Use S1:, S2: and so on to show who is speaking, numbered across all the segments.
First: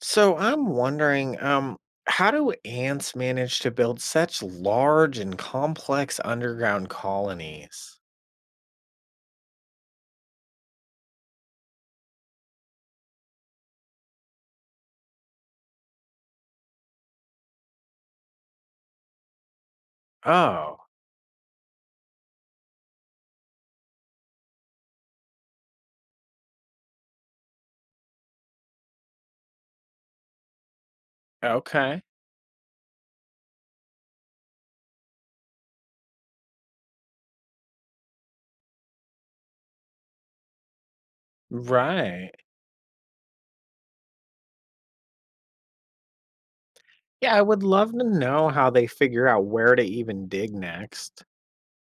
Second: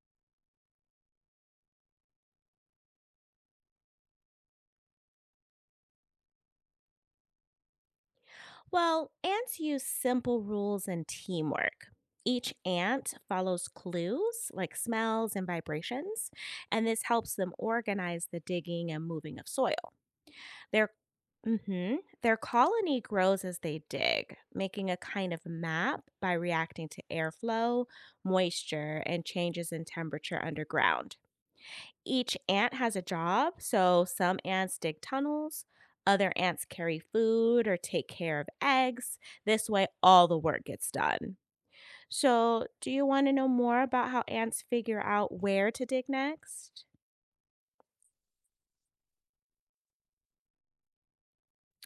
S1: So I'm wondering, how do ants manage to build such large and complex underground colonies?
S2: Well, ants use simple rules and teamwork. Each ant follows clues like smells and vibrations, and this helps them organize the digging and moving of soil.
S1: Oh,
S2: Their hmm their colony grows as they dig, making a kind of map by reacting to airflow, moisture, and changes in temperature underground.
S1: okay.
S2: Each ant has a job, so some ants dig tunnels, other ants carry food or take care of eggs. This way, all the work gets done.
S1: Right.
S2: So, do you want to know more about how ants figure out where to dig next?
S1: Yeah, I would love to know how they figure out where to even dig next.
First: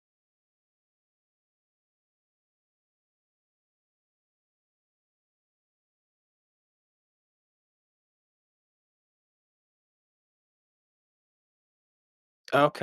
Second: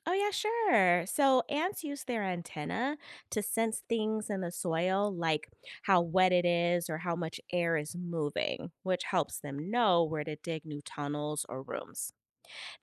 S2: Oh, yeah, sure. So, ants use their antenna to sense things in the soil, like how wet it is or how much air is moving, which helps them know where to dig new tunnels or rooms.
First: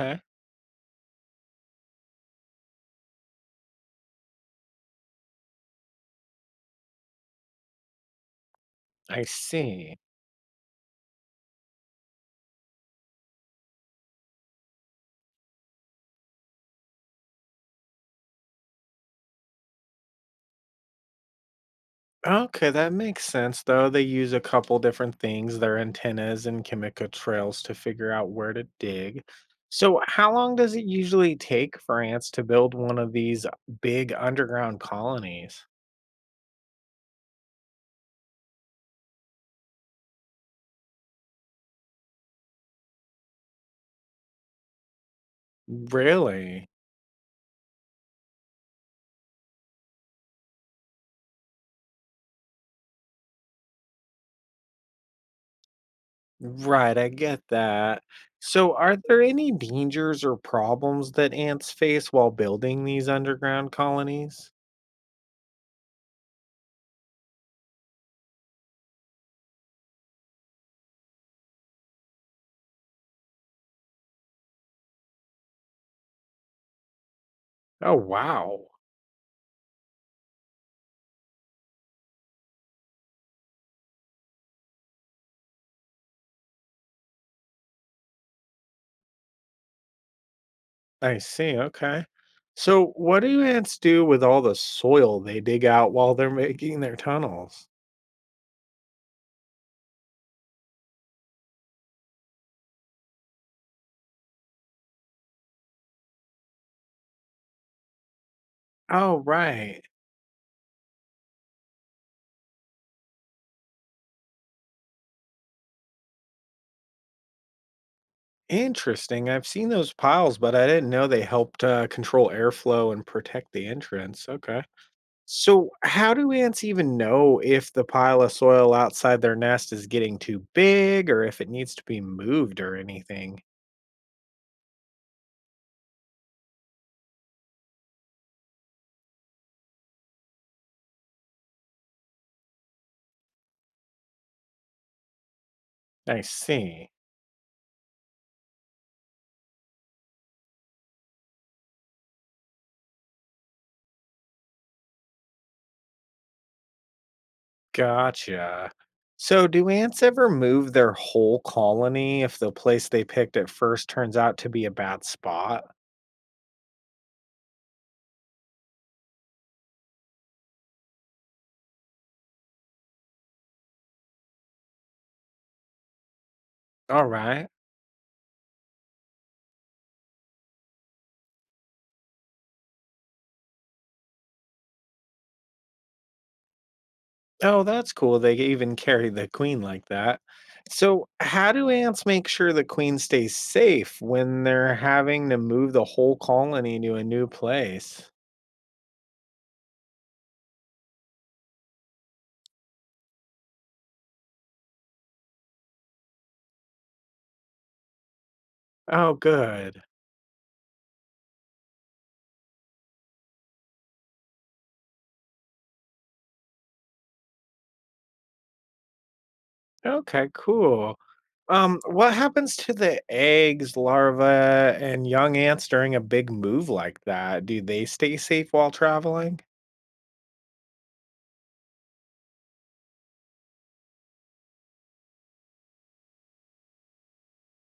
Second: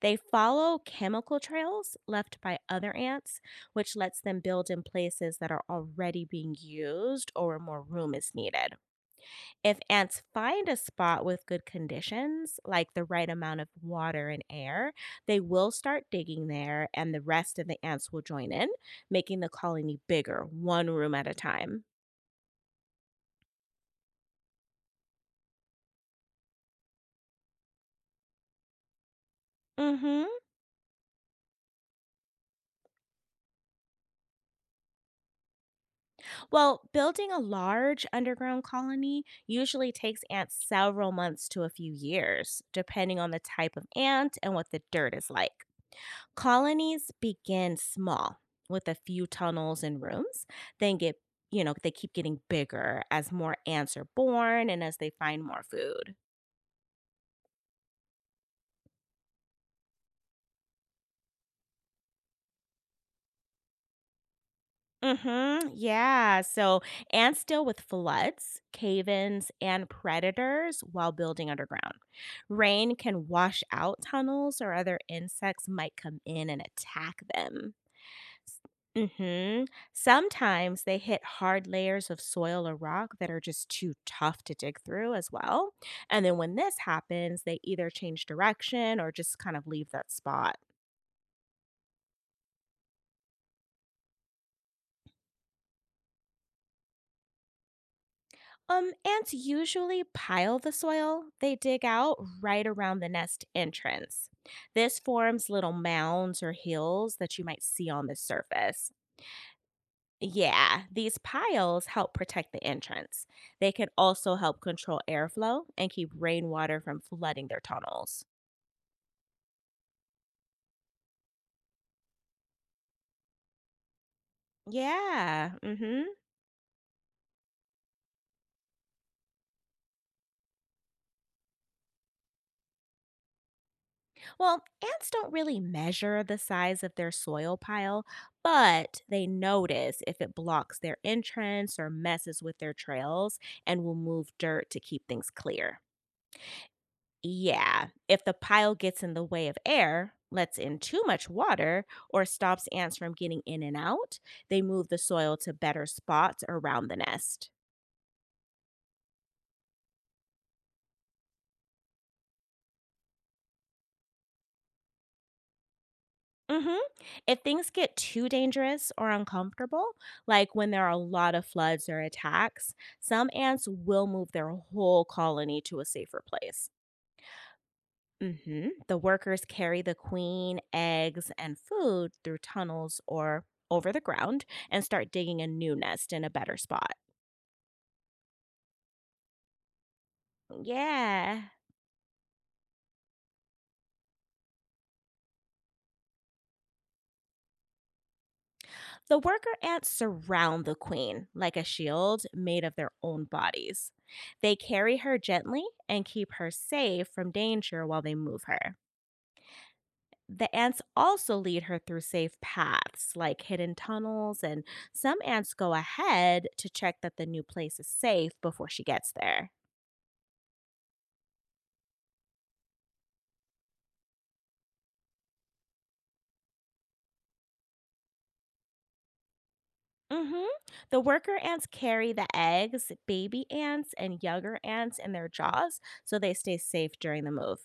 S2: They follow chemical trails left by other ants, which lets them build in places that are already being used or where more room is needed.
S1: I
S2: If
S1: see.
S2: ants find a spot with good conditions, like the right amount of water and air, they will start digging there and the rest of the ants will join in, making the colony bigger, one room at a time.
S1: Okay, that makes sense though. They use a couple different things, their antennas and chemical trails to figure out where to dig.
S2: Mm.
S1: So,
S2: Mhm.
S1: how long does it usually take for ants to build one of these big underground colonies?
S2: Well, building a large underground colony usually takes ants several months to a few years, depending on the type of ant and what the dirt is like.
S1: Really?
S2: Colonies begin small with a few tunnels and rooms, then get, they keep getting bigger as more ants are born and as they find more food.
S1: Right, I get that. So, are there any dangers or problems that ants face while building these underground colonies?
S2: Mhm. Yeah. So ants deal with floods, cave-ins, and predators while building underground. Rain can wash out tunnels or other insects might come in and attack them.
S1: Oh,
S2: S-
S1: wow.
S2: Mhm. Sometimes they hit hard layers of soil or rock that are just too tough to dig through as well. And then when this happens, they either change direction or just kind of leave that spot.
S1: I see, okay. So what do ants do with all the soil they dig out while they're making their tunnels?
S2: Ants usually pile the soil they dig out right around the nest entrance. This forms little mounds or hills that you might see on the surface.
S1: Oh, right.
S2: Yeah, these piles help protect the entrance. They can also help control airflow and keep rainwater from flooding their tunnels.
S1: Interesting. I've seen those piles, but I didn't know they helped control airflow and protect the entrance. Okay.
S2: Yeah,
S1: So
S2: mm, mhm.
S1: how do ants even know if the pile of soil outside their nest is getting too big or if it needs to be moved or anything?
S2: Well, ants don't really measure the size of their soil pile, but they notice if it blocks their entrance or messes with their trails and will move dirt to keep things clear.
S1: I see.
S2: Yeah, if the pile gets in the way of air, lets in too much water, or stops ants from getting in and out, they move the soil to better spots around the nest.
S1: Gotcha. So, do ants ever move their whole colony if the place they picked at first turns out to be a bad spot?
S2: Mhm. If things get too dangerous or uncomfortable, like when there are a lot of floods or attacks, some ants will move their whole colony to a safer place.
S1: All right.
S2: Hmm. The workers carry the queen, eggs, and food through tunnels or over the ground and start digging a new nest in a better spot.
S1: Oh, that's cool. They even carry the queen like that. So,
S2: Yeah.
S1: how do ants make sure the queen stays safe when they're having to move the whole colony to a new place?
S2: The worker ants surround the queen like a shield made of their own bodies. They carry her gently and keep her safe from danger while they move her.
S1: Oh, good.
S2: The ants also lead her through safe paths like hidden tunnels, and some ants go ahead to check that the new place is safe before she gets there.
S1: Okay, cool. What happens to the eggs, larvae, and young ants during a big move like that? Do they stay safe while traveling?
S2: Hmm. The worker ants carry the eggs, baby ants, and younger ants in their jaws so they stay safe during the move.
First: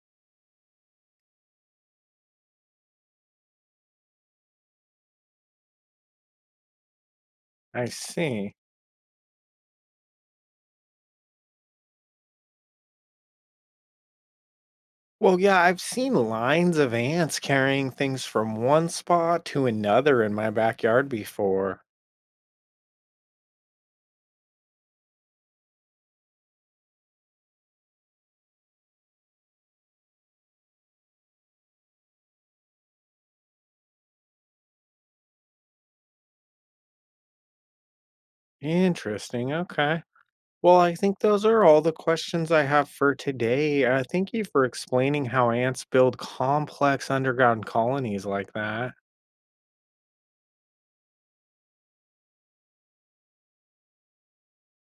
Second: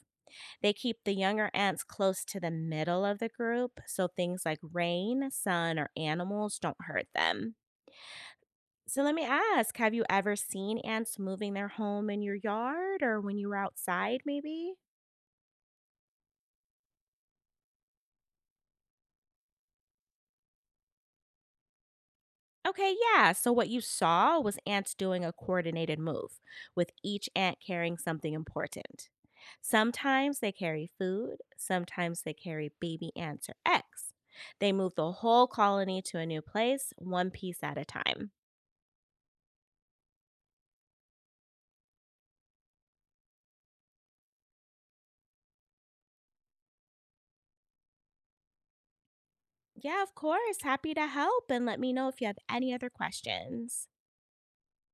S2: They keep the younger ants close to the middle of the group so things like rain, sun, or animals don't hurt them.
S1: I see.
S2: So let me ask, have you ever seen ants moving their home in your yard or when you were outside, maybe?
S1: Well, yeah, I've seen lines of ants carrying things from one spot to another in my backyard before.
S2: Okay, yeah. So what you saw was ants doing a coordinated move, with each ant carrying something important. Sometimes they carry food, sometimes they carry baby ants or eggs. They move the whole colony to a new place, one piece at a time.
S1: Interesting. Okay. Well, I think those are all the questions I have for today. Thank you for explaining how ants build complex underground colonies like that.
S2: Yeah, of course. Happy to help and let me know if you have any other questions.